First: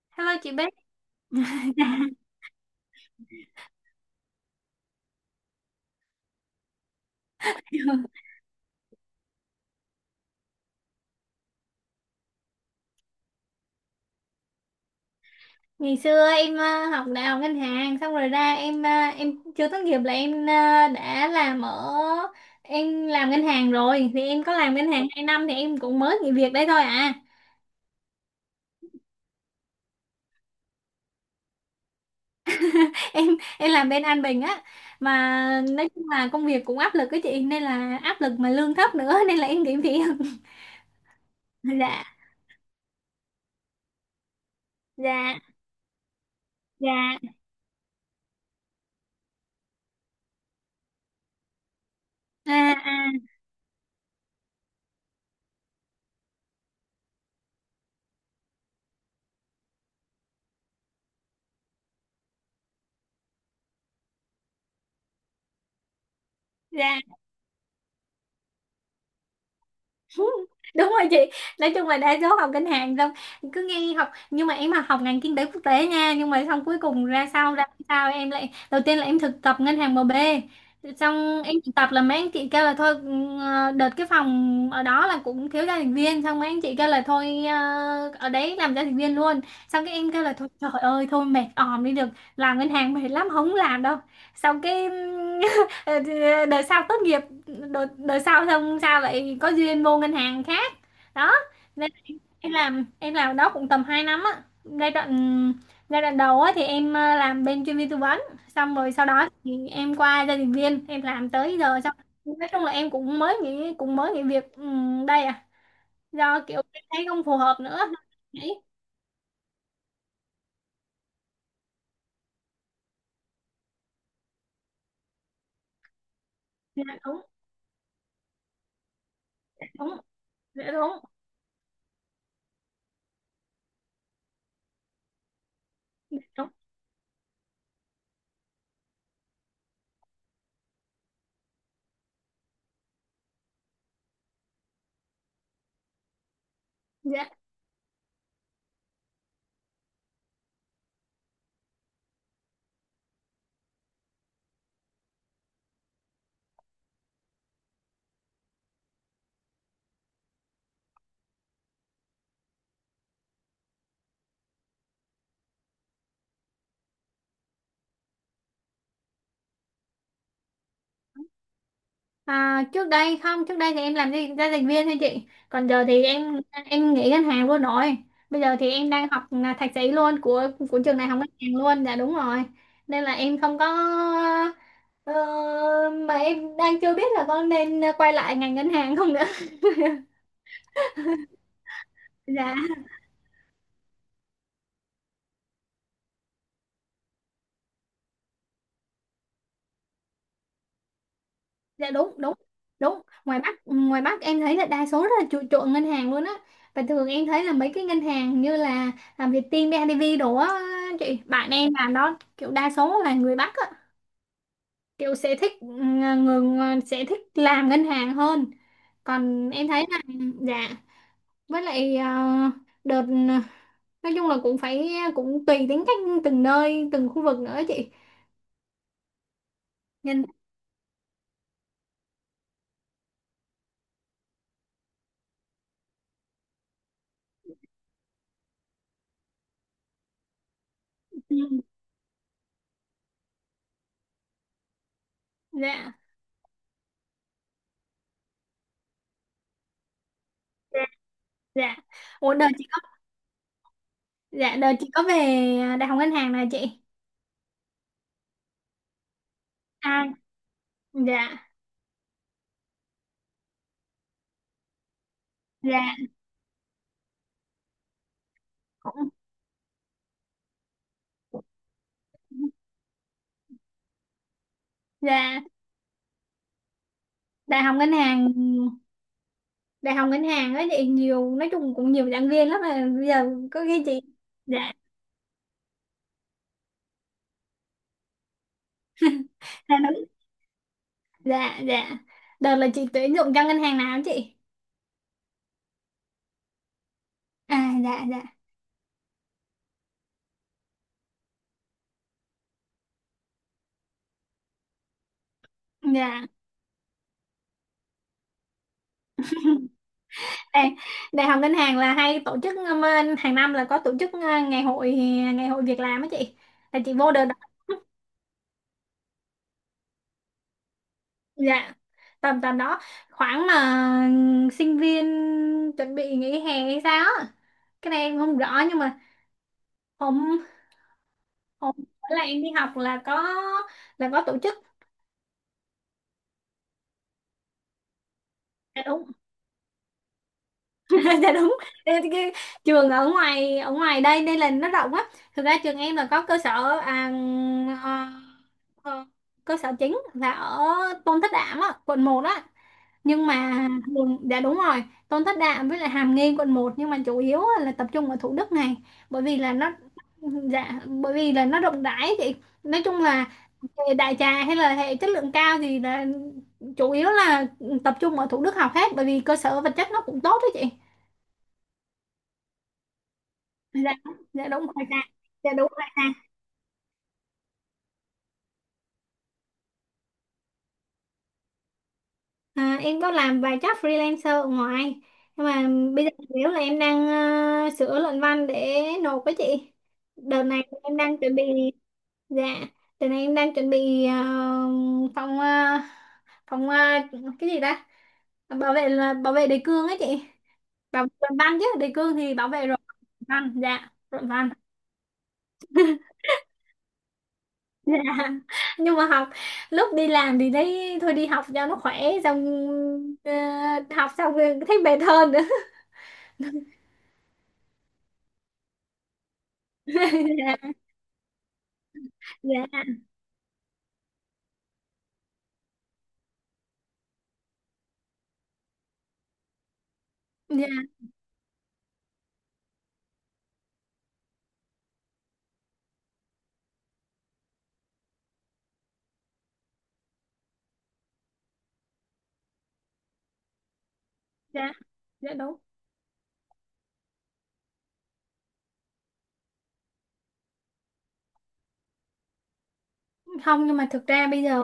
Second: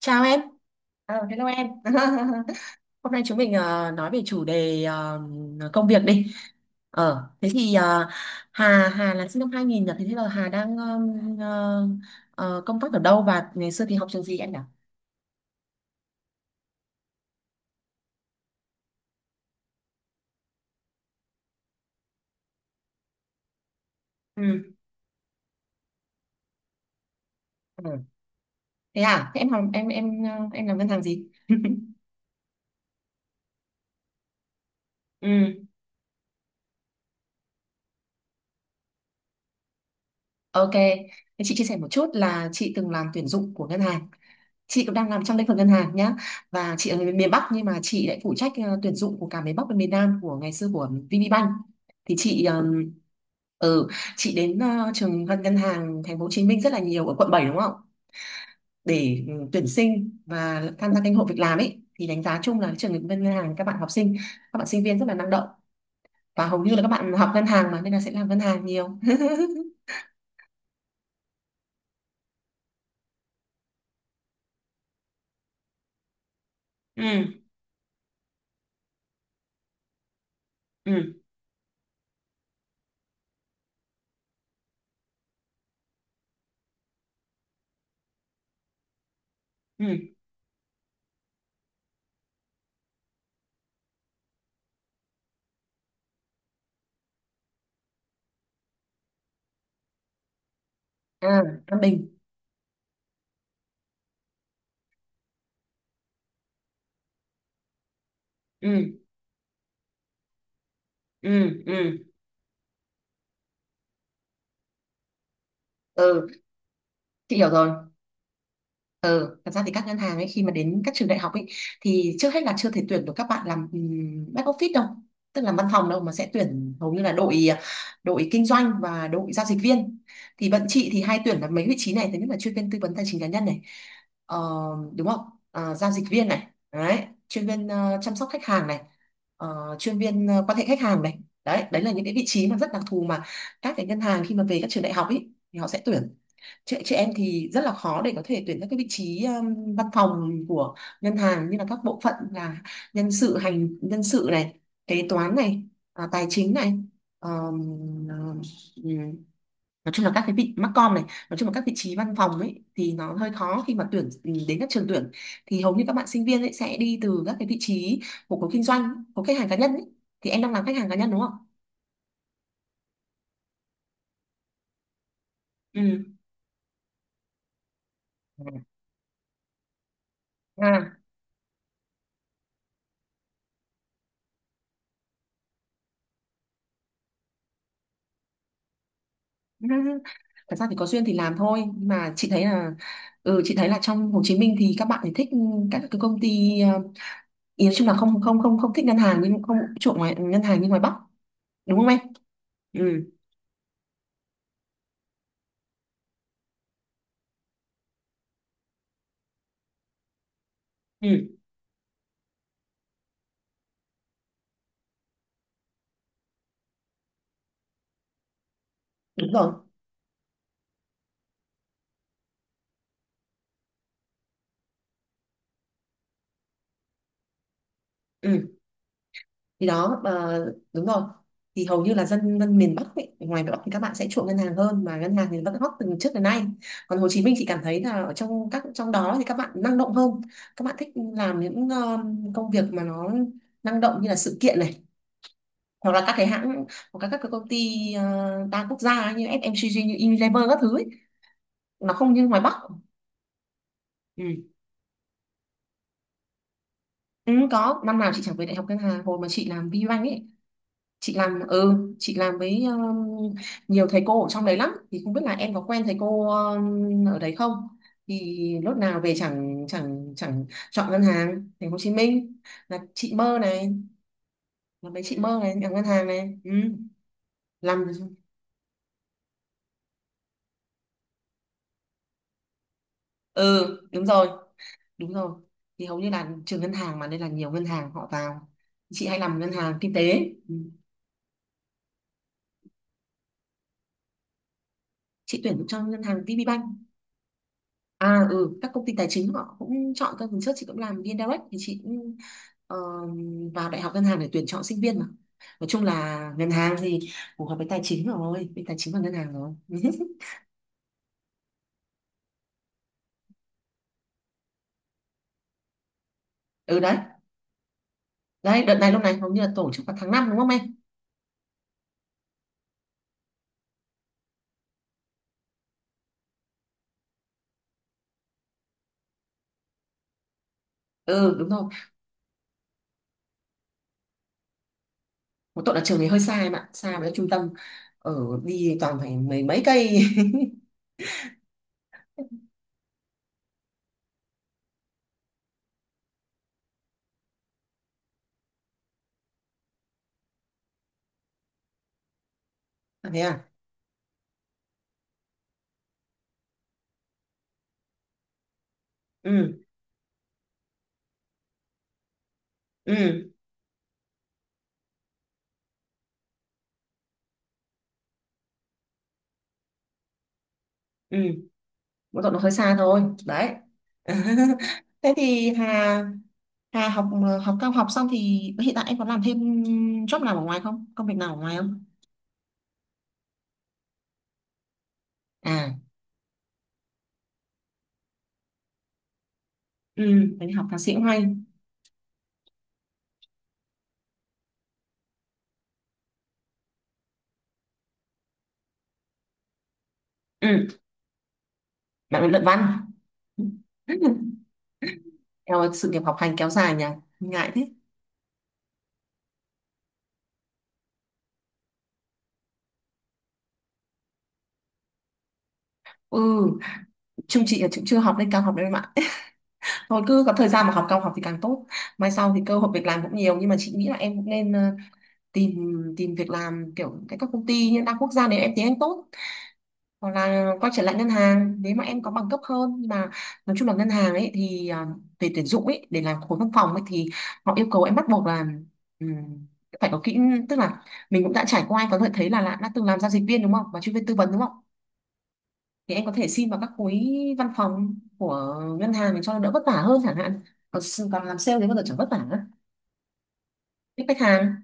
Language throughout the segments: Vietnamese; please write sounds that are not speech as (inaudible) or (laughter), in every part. Chào Hello em, chị Bích. Hello em. (laughs) (laughs) Hôm nay chúng mình nói về chủ đề công việc đi. Thế thì Hà Hà là sinh năm 2000 nhỉ? Thế bây giờ Hà đang công tác ở đâu và ngày xưa thì học trường gì em nhỉ? Ngày xưa em học đại học ngân hàng xong rồi ra em em chưa tốt nghiệp là em đã làm ở em làm ngân hàng rồi thì em có Ừ. làm ngân hàng 2 năm thì em cũng mới nghỉ việc đấy thôi à. Ừ. Thế à? Thế em học em ờ, em làm ngân hàng gì? (laughs) (laughs) em em làm bên An Bình á, mà Ừ. nói chung là công việc cũng áp lực cái chị, nên là áp lực mà lương thấp nữa, (laughs) nên là em nghỉ việc. (laughs) Ok, thế chị chia sẻ một Dạ. chút là chị từng làm tuyển dụng của ngân hàng. Chị cũng đang làm trong Dạ. lĩnh vực ngân hàng nhá. Và chị ở người Dạ. miền Bắc, nhưng mà chị lại phụ trách tuyển dụng của cả miền Bắc và miền Nam của ngày xưa của VPBank. Thì À, à, ừ, chị đến trường ngân ngân hàng thành phố Hồ Chí Minh rất là nhiều ở quận 7 đúng không? Để tuyển sinh và tham gia kênh hội việc làm ấy thì đánh giá chung là trường ngân ngân hàng các bạn học sinh, các bạn sinh viên rất là năng động, và hầu như là các dạ. bạn học ngân hàng mà nên là sẽ làm ngân hàng nhiều. (laughs) (laughs) Đúng rồi chị. Nói chung là đa số học ngân hàng xong cứ nghe học, nhưng mà em mà học ngành kinh tế quốc tế nha, nhưng mà xong cuối cùng Ừ, ra sau ra sao em lại đầu tiên là em thực tập ngân hàng em bê, ừ, xong em thực tập là mấy anh chị kêu là thôi, đợt cái phòng ở đó là cũng thiếu gia đình viên, xong mấy anh chị kêu là thôi, ở đấy làm gia đình viên luôn, xong ừ. cái em kêu là thôi trời ơi thôi mệt òm đi được, làm ngân hàng mệt lắm không làm đâu, xong cái (laughs) đợt sau tốt nghiệp, đợt sau xong sao lại có duyên vô ngân hàng khác Ừ, đó, An nên Bình. em làm, đó cũng tầm 2 năm á. giai đoạn Giai đoạn đầu á thì em làm bên chuyên viên tư vấn, xong rồi Ừ, sau đó thì em qua gia đình viên em làm tới ừ, giờ xong. ừ, Nói chung là em cũng mới nghỉ, việc đây à, ừ, do kiểu em thấy không chị phù hiểu hợp rồi. nữa, đấy. Ừ, thật ra thì các ngân hàng ấy khi mà đến các trường đại học ấy thì trước hết là chưa thể tuyển được các bạn làm back office đâu, tức là văn phòng đâu, mà sẽ tuyển Dạ hầu như là đúng. đội kinh doanh và đội giao dịch Đúng. viên. Thì bọn Dạ chị đúng. thì hay tuyển là mấy vị trí này, thứ nhất là chuyên viên tư vấn tài chính cá nhân này, ờ, đúng không? Giao dịch Dạ viên này, đúng. đấy, chuyên viên chăm sóc khách hàng này, chuyên viên quan hệ khách hàng này, đấy, đấy là những cái vị trí mà rất đặc thù mà các cái ngân hàng khi mà về các trường đại học ấy thì họ sẽ tuyển. Chị em Dạ. thì rất là khó để có thể tuyển các cái vị trí văn phòng của ngân hàng, như là các bộ phận là nhân sự hành nhân sự này, kế toán này, tài chính này, um, um, nói chung là các cái vị MarCom này, nói chung là các vị trí văn phòng ấy thì nó hơi khó khi mà tuyển đến các trường tuyển, thì hầu như các bạn sinh viên ấy sẽ đi từ các cái vị trí của khối kinh doanh, của khách hàng cá nhân ấy. Thì em đang làm khách hàng cá nhân đúng không? À, trước đây không, trước đây thì em làm gì giao dịch viên thôi chị, còn giờ Ừ. thì em nghỉ ngân hàng luôn rồi. Bây giờ thì em đang học là thạc sĩ luôn của À. trường đại học ngân hàng luôn. Dạ đúng rồi. Nên là em không có ờ, mà em đang chưa biết là có nên quay lại ngành ngân hàng không nữa. (laughs) Thật ra thì có duyên thì làm thôi, nhưng mà chị (laughs) thấy Dạ. là trong Hồ Chí Minh thì các bạn thì thích các cái công ty ý nói chung là không không không không thích ngân hàng, nhưng không chuộng ngoài ngân hàng như ngoài Bắc, đúng không Dạ em? đúng. Đúng. đúng Ừ. ngoài Bắc ngoài Bắc em thấy là đa số rất là chuộng, ngân hàng luôn á, và thường em thấy là mấy cái ngân hàng như là làm Vietinbank, BIDV đồ á, chị Ừ, bạn em làm đó kiểu đa số là người Bắc á, kiểu sẽ thích người, sẽ thích làm ngân hàng hơn. đúng Còn rồi. em thấy là dạ, với lại đợt, nói chung là cũng phải, cũng tùy tính cách từng nơi từng khu vực nữa chị. Ừ, thì đó. Nhân. Ờ, đúng rồi. Thì hầu như là dân dân miền Bắc ấy, ngoài Bắc thì các bạn sẽ chuộng ngân hàng hơn, mà ngân hàng thì vẫn hot từ trước đến nay. Còn Hồ Chí Minh, chị cảm thấy là ở trong trong đó thì các bạn năng động hơn, các bạn thích làm Ừ, những công việc mà nó năng động như là sự kiện này, hoặc dạ. là các cái hãng, hoặc là các cái công ty đa quốc gia ấy, như FMCG, như Unilever các thứ Dạ. ấy. Dạ. Nó không như Ủa ngoài đợt Bắc. chị, Ừ. dạ đợt chị có về đại học ngân hàng này chị. ừ, có năm nào chị chẳng về đại học ngân hàng hồi mà chị làm À VBank ấy, chị dạ. làm ừ chị làm với nhiều thầy cô ở trong đấy lắm, thì không biết là em có quen Dạ. thầy cô ở đấy không. Thì lúc nào Cũng. về chẳng chẳng chẳng chọn ngân hàng thành phố Hồ Chí Minh là chị mơ này, là mấy chị mơ Dạ. này làm ngân hàng này. Ừ, đại học làm. ngân hàng đại học ngân hàng ấy chị nhiều, nói chung cũng nhiều giảng viên lắm mà bây giờ có Ừ, khi chị. đúng rồi. Dạ. Đúng rồi. Thì hầu như là trường ngân hàng mà nên là nhiều ngân hàng họ vào, chị hay làm ngân Dạ hàng kinh đúng. tế. Ừ. Dạ. Dạ. Đợt là chị tuyển dụng cho ngân hàng nào hả chị? Chị tuyển cho ngân hàng VPBank. À dạ. À. Dạ. Ừ, các công ty tài chính họ cũng chọn trước chị cũng làm VnDirect, thì chị cũng ờ, vào đại học ngân hàng để tuyển chọn sinh viên mà, nói chung Dạ. là ngân hàng thì phù hợp với tài chính rồi, với tài chính và ngân hàng rồi. (laughs) đại, Đại học ngân hàng là hay tổ chức hàng năm là có tổ chức, ngày hội, việc làm á chị, Ừ, là chị đấy. vô đợt. Đấy, đợt này lúc này hầu như là tổ chức vào tháng 5 đúng không em? Dạ tầm tầm đó, khoảng mà sinh viên chuẩn bị nghỉ hè hay sao á. Cái này em không rõ, nhưng mà hôm Ừ, đúng rồi. hôm bữa là em đi học là có tổ chức. Một tội là trường này hơi xa em ạ, xa với trung tâm ở, đi Dạ toàn đúng. phải mấy mấy cây. (laughs) (laughs) Dạ đúng. Ê, cái, trường ở ngoài, đây đây là nó rộng á, thực ra trường em là có cơ sở, ờ, ờ, cơ sở chính là ở Tôn Thất Đạm á quận một á, À, thế nhưng à. mà dạ đúng rồi. Tôn Thất Đạm với lại Hàm Nghi quận một, nhưng mà chủ yếu á là tập trung ở Thủ Đức này, bởi Ừ, vì là nó, dạ, bởi vì là nó rộng rãi chị. Nói chung là ừ, hệ đại trà hay là hệ chất lượng cao thì là chủ yếu là tập trung ở Thủ Đức học hết, bởi vì cơ sở vật chất nó cũng tốt đó chị. ừ, mỗi tội nó hơi xa thôi đấy. Dạ. (laughs) Dạ đúng rồi. Dạ. Thế Dạ thì đúng rồi. Hà Dạ. Hà học học cao học xong thì hiện tại em có làm thêm job nào ở ngoài không, công việc nào ở ngoài không? À, em có làm vài job freelancer ở ngoài, nhưng mà À. bây giờ nếu là em đang sửa luận văn để nộp với chị, Ừ, đợt em đi này học thạc sĩ em cũng đang hay. chuẩn bị. Dạ, đợt này em đang chuẩn bị phòng ờ, phòng ờ, cái gì ta, bảo vệ là bảo vệ đề cương ấy chị, Ừ, bảo vệ luận văn chứ đề cương bạn bị thì luận bảo vệ rồi. văn. Luận văn, dạ luận (laughs) văn. Em ơi, sự nghiệp học hành kéo dài nhỉ, ngại thế. (laughs) Dạ, nhưng mà học lúc đi làm thì thấy thôi đi học cho nó khỏe, xong ờ, học xong rồi thấy mệt hơn. (laughs) Ừ, chung chị là cũng chưa học lên cao học đâu em ạ. (laughs) (laughs) Thôi cứ có thời gian mà Dạ. học cao học thì càng tốt, mai sau thì cơ hội Dạ. việc làm cũng nhiều, nhưng mà chị nghĩ là em cũng nên tìm tìm việc làm kiểu tại các công ty như đa quốc gia nếu em tiếng Anh tốt, hoặc là quay trở lại ngân hàng nếu mà em có bằng cấp hơn. Nhưng mà nói chung là ngân hàng ấy thì về tuyển dụng ấy để làm khối văn phòng ấy thì họ yêu cầu em bắt buộc là ừm, phải có kỹ, tức là mình cũng đã trải qua, em có thể thấy là đã từng làm giao dịch viên đúng không, và chuyên viên tư vấn đúng không. Dạ. Dạ đúng. Thì em có thể xin vào các khối văn phòng của ngân hàng để cho đỡ vất vả hơn chẳng hạn. Còn làm sale thì bao giờ chẳng vất vả nữa, Không, nhưng mà biết thực khách ra bây hàng. giờ,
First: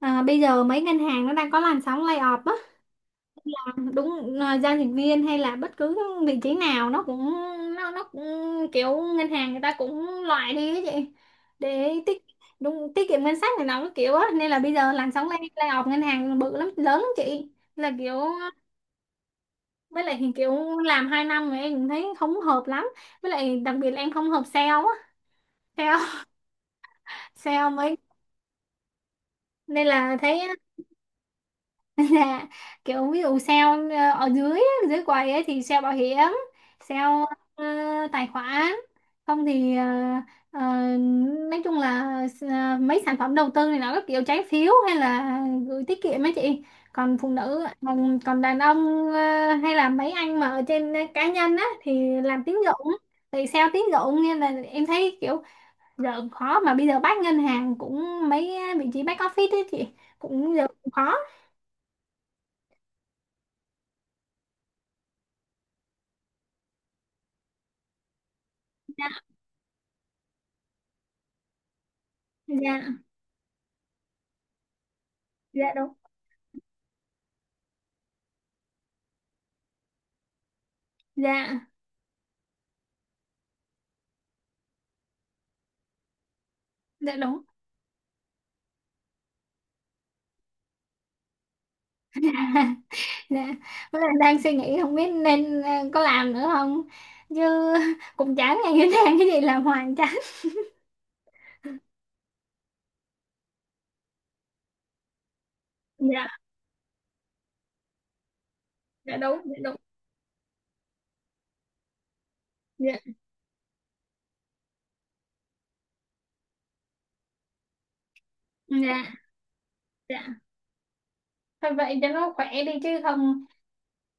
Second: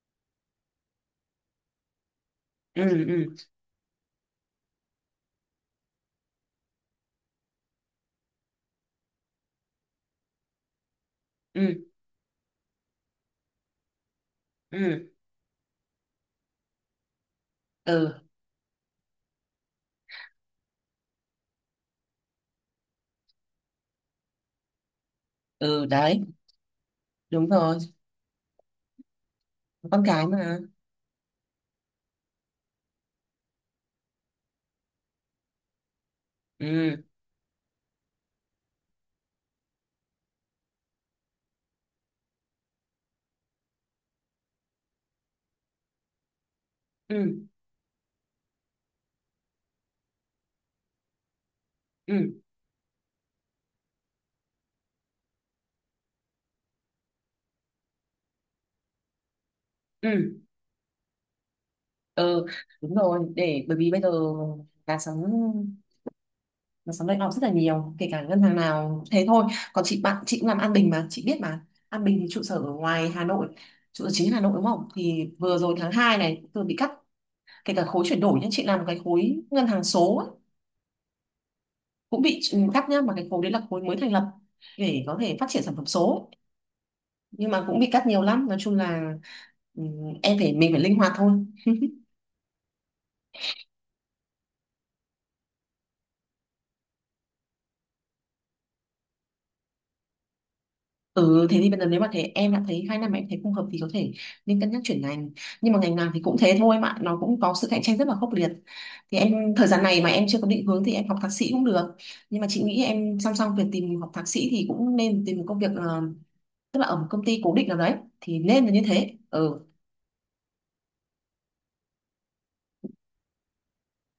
bây giờ mấy ngân hàng nó đang có làn sóng layoff á. Ừ, ừ, À, đúng, giao dịch viên hay là bất cứ vị trí nào nó cũng, nó cũng kiểu ngân hàng người ta cũng loại đi á chị, ừ, để tiết, đúng tiết kiệm ngân sách này nọ cái kiểu á, nên là bây giờ ừ, làn sóng layoff ngân hàng bự lắm lớn lắm chị, là kiểu. ừ, Với lại thì kiểu làm 2 năm mà em cũng thấy không hợp lắm, với lại đặc biệt là em không hợp sale á, ừ, sale đấy, đúng sale rồi. mấy, nên Con là cái thấy á, mà. (laughs) là kiểu ví dụ sale ở dưới á, dưới quầy ấy thì sale bảo hiểm, Ừ, sale ờ, tài khoản, không thì ờ, nói chung là mấy sản phẩm đầu tư này nó các kiểu trái phiếu, hay là gửi tiết kiệm ấy chị. Còn phụ ừ, nữ còn, đàn ông hay là mấy anh mà ở trên, cá nhân á thì ừ, làm tín dụng, thì sale tín dụng, nên là em thấy kiểu giờ cũng khó, mà bây giờ bác ngân hàng cũng mấy vị trí back office ấy chị ừ, cũng giờ cũng khó. ừ, đúng rồi. Để bởi vì bây giờ là sống sóng layoff rất là nhiều, kể cả ngân hàng nào Dạ. thế thôi. Còn chị bạn chị cũng làm An Bình mà chị biết, mà An Bình thì trụ sở ở Dạ. ngoài Hà Nội, trụ sở chính Hà Nội đúng không, thì vừa Dạ rồi tháng đúng. 2 này vừa bị cắt, kể cả khối chuyển đổi nhá, chị làm cái khối ngân hàng số ấy, Dạ. cũng bị cắt nhá, mà cái khối đấy là khối mới thành lập để có thể phát triển sản phẩm số ấy. Dạ đúng. Nhưng mà cũng bị cắt nhiều lắm, nói chung là ừ, em phải mình phải linh hoạt thôi. (laughs) Dạ, với lại đang suy nghĩ không biết nên có làm nữa không, chứ cũng chán, ngày cứ đang cái gì làm hoài chán. Ừ, thế thì bây giờ nếu mà thế em đã thấy 2 năm mà em thấy không hợp thì có thể nên cân nhắc chuyển ngành, nhưng mà ngành nào thì Dạ. cũng thế thôi, mà nó cũng có sự cạnh tranh rất là khốc liệt. Thì Dạ đúng. em Dạ thời đúng. gian này mà em chưa có định hướng thì em học thạc sĩ cũng được, nhưng mà chị nghĩ Dạ. em song song việc tìm học thạc sĩ thì cũng nên tìm một công việc, tức là ở một công ty cố định nào đấy, thì nên là như Dạ. thế. Ừ. Dạ. Thôi vậy cho nó khỏe đi chứ không,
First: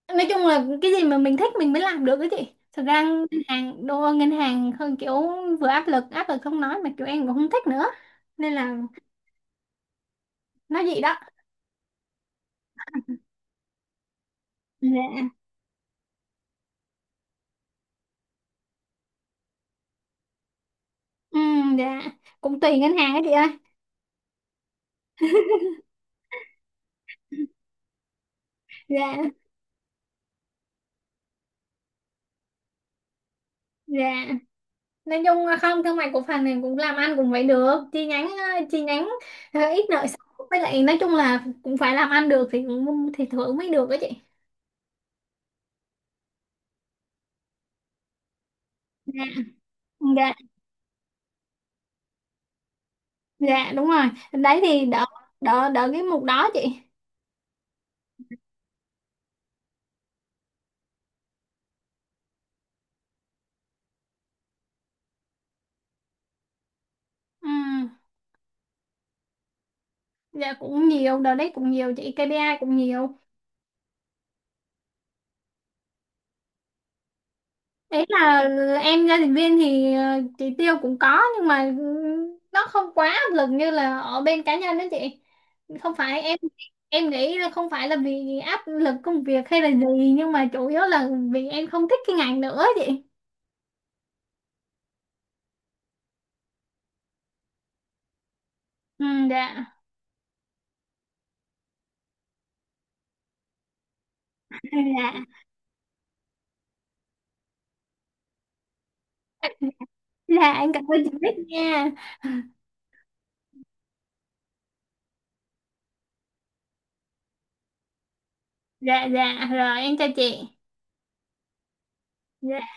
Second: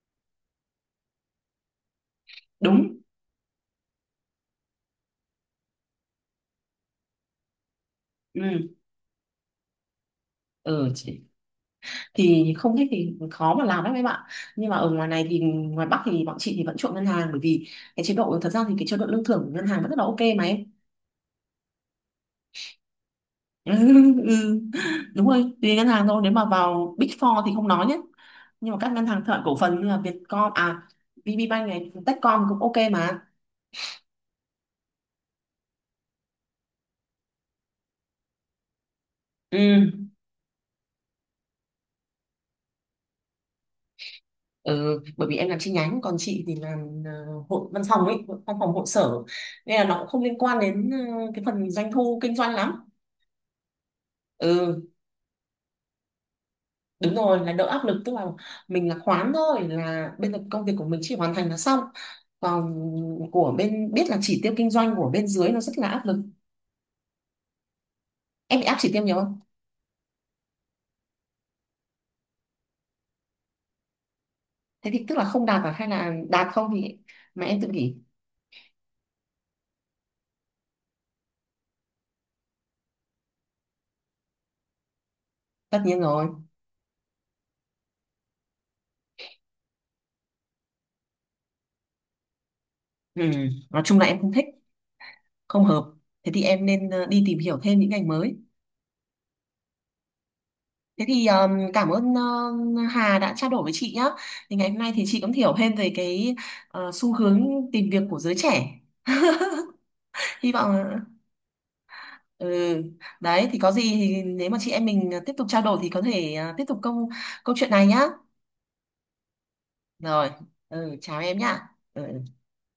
nói chung là cái gì mà mình thích mình mới làm được cái chị, thực Đúng. ra ngân hàng đô ngân hàng hơn kiểu vừa áp lực, không nói mà kiểu em cũng không thích nữa, nên Ừ, là nói ừ. gì đó. Chị thì không thích thì khó mà làm lắm em ạ, nhưng mà ở ngoài này Dạ. thì ngoài Bắc thì bọn chị thì vẫn chuộng ngân hàng, bởi vì cái chế độ, thật ra thì cái chế độ lương thưởng của ngân hàng vẫn rất là ok mà em. Ừ, dạ, cũng tùy ngân hàng á chị ơi. Ừ, ừ. Đúng rồi, tùy ngân hàng thôi, nếu mà vào Big Four thì không nói nhé, nhưng mà các ngân hàng Dạ. thương mại cổ phần như là Vietcom, à VPBank này, Techcom cũng ok mà. Dạ. Nói chung là không, thương mại cổ phần này cũng làm ăn cũng phải được chi nhánh, chi nhánh Ừ. Ít nợ xấu, với lại nói chung là cũng phải làm ăn được thì thì thưởng mới được đó chị. Ừ, bởi vì em làm chi nhánh, còn chị thì làm hội văn phòng ấy, văn phòng hội sở, Dạ. nên là nó cũng không Dạ. liên quan đến cái phần doanh thu kinh doanh lắm. Dạ đúng rồi, đấy Ừ. thì đỡ, đỡ cái mục đó chị. đúng rồi, là đỡ áp lực, tức là mình là khoán thôi, là bên công việc của mình chỉ hoàn thành là xong, còn của bên biết là chỉ tiêu kinh doanh của bên dưới nó rất là áp lực. Ừ, Em bị áp chỉ tiêu nhiều không? dạ cũng nhiều, đợt đấy cũng nhiều chị, KPI cũng nhiều. Thế thì tức là không đạt à, hay là đạt không thì mà em tự nghỉ? Đấy là em gia đình viên thì chỉ tiêu cũng có nhưng mà nó không quá áp lực như là ở bên cá nhân đó chị. Tất Không nhiên phải rồi. em nghĩ là không phải là vì áp lực công việc hay là gì, nhưng mà chủ yếu là vì em không thích cái ngành nữa chị. Ừ. Nói chung là em không thích, không hợp, thế thì em nên đi tìm hiểu thêm những ngành mới. Ừ, dạ. Thế thì cảm ơn Hà đã trao đổi với chị nhá, thì ngày hôm nay thì chị cũng (laughs) hiểu thêm về cái xu hướng tìm việc của giới trẻ, Dạ, hy dạ em cảm vọng. ơn chị biết nha. Ừ. Đấy thì có gì thì nếu mà chị em mình tiếp tục trao đổi thì có thể tiếp tục câu câu chuyện này nhá. Dạ dạ rồi em chào Rồi, chị. Chào em nhá. Ừ. Dạ.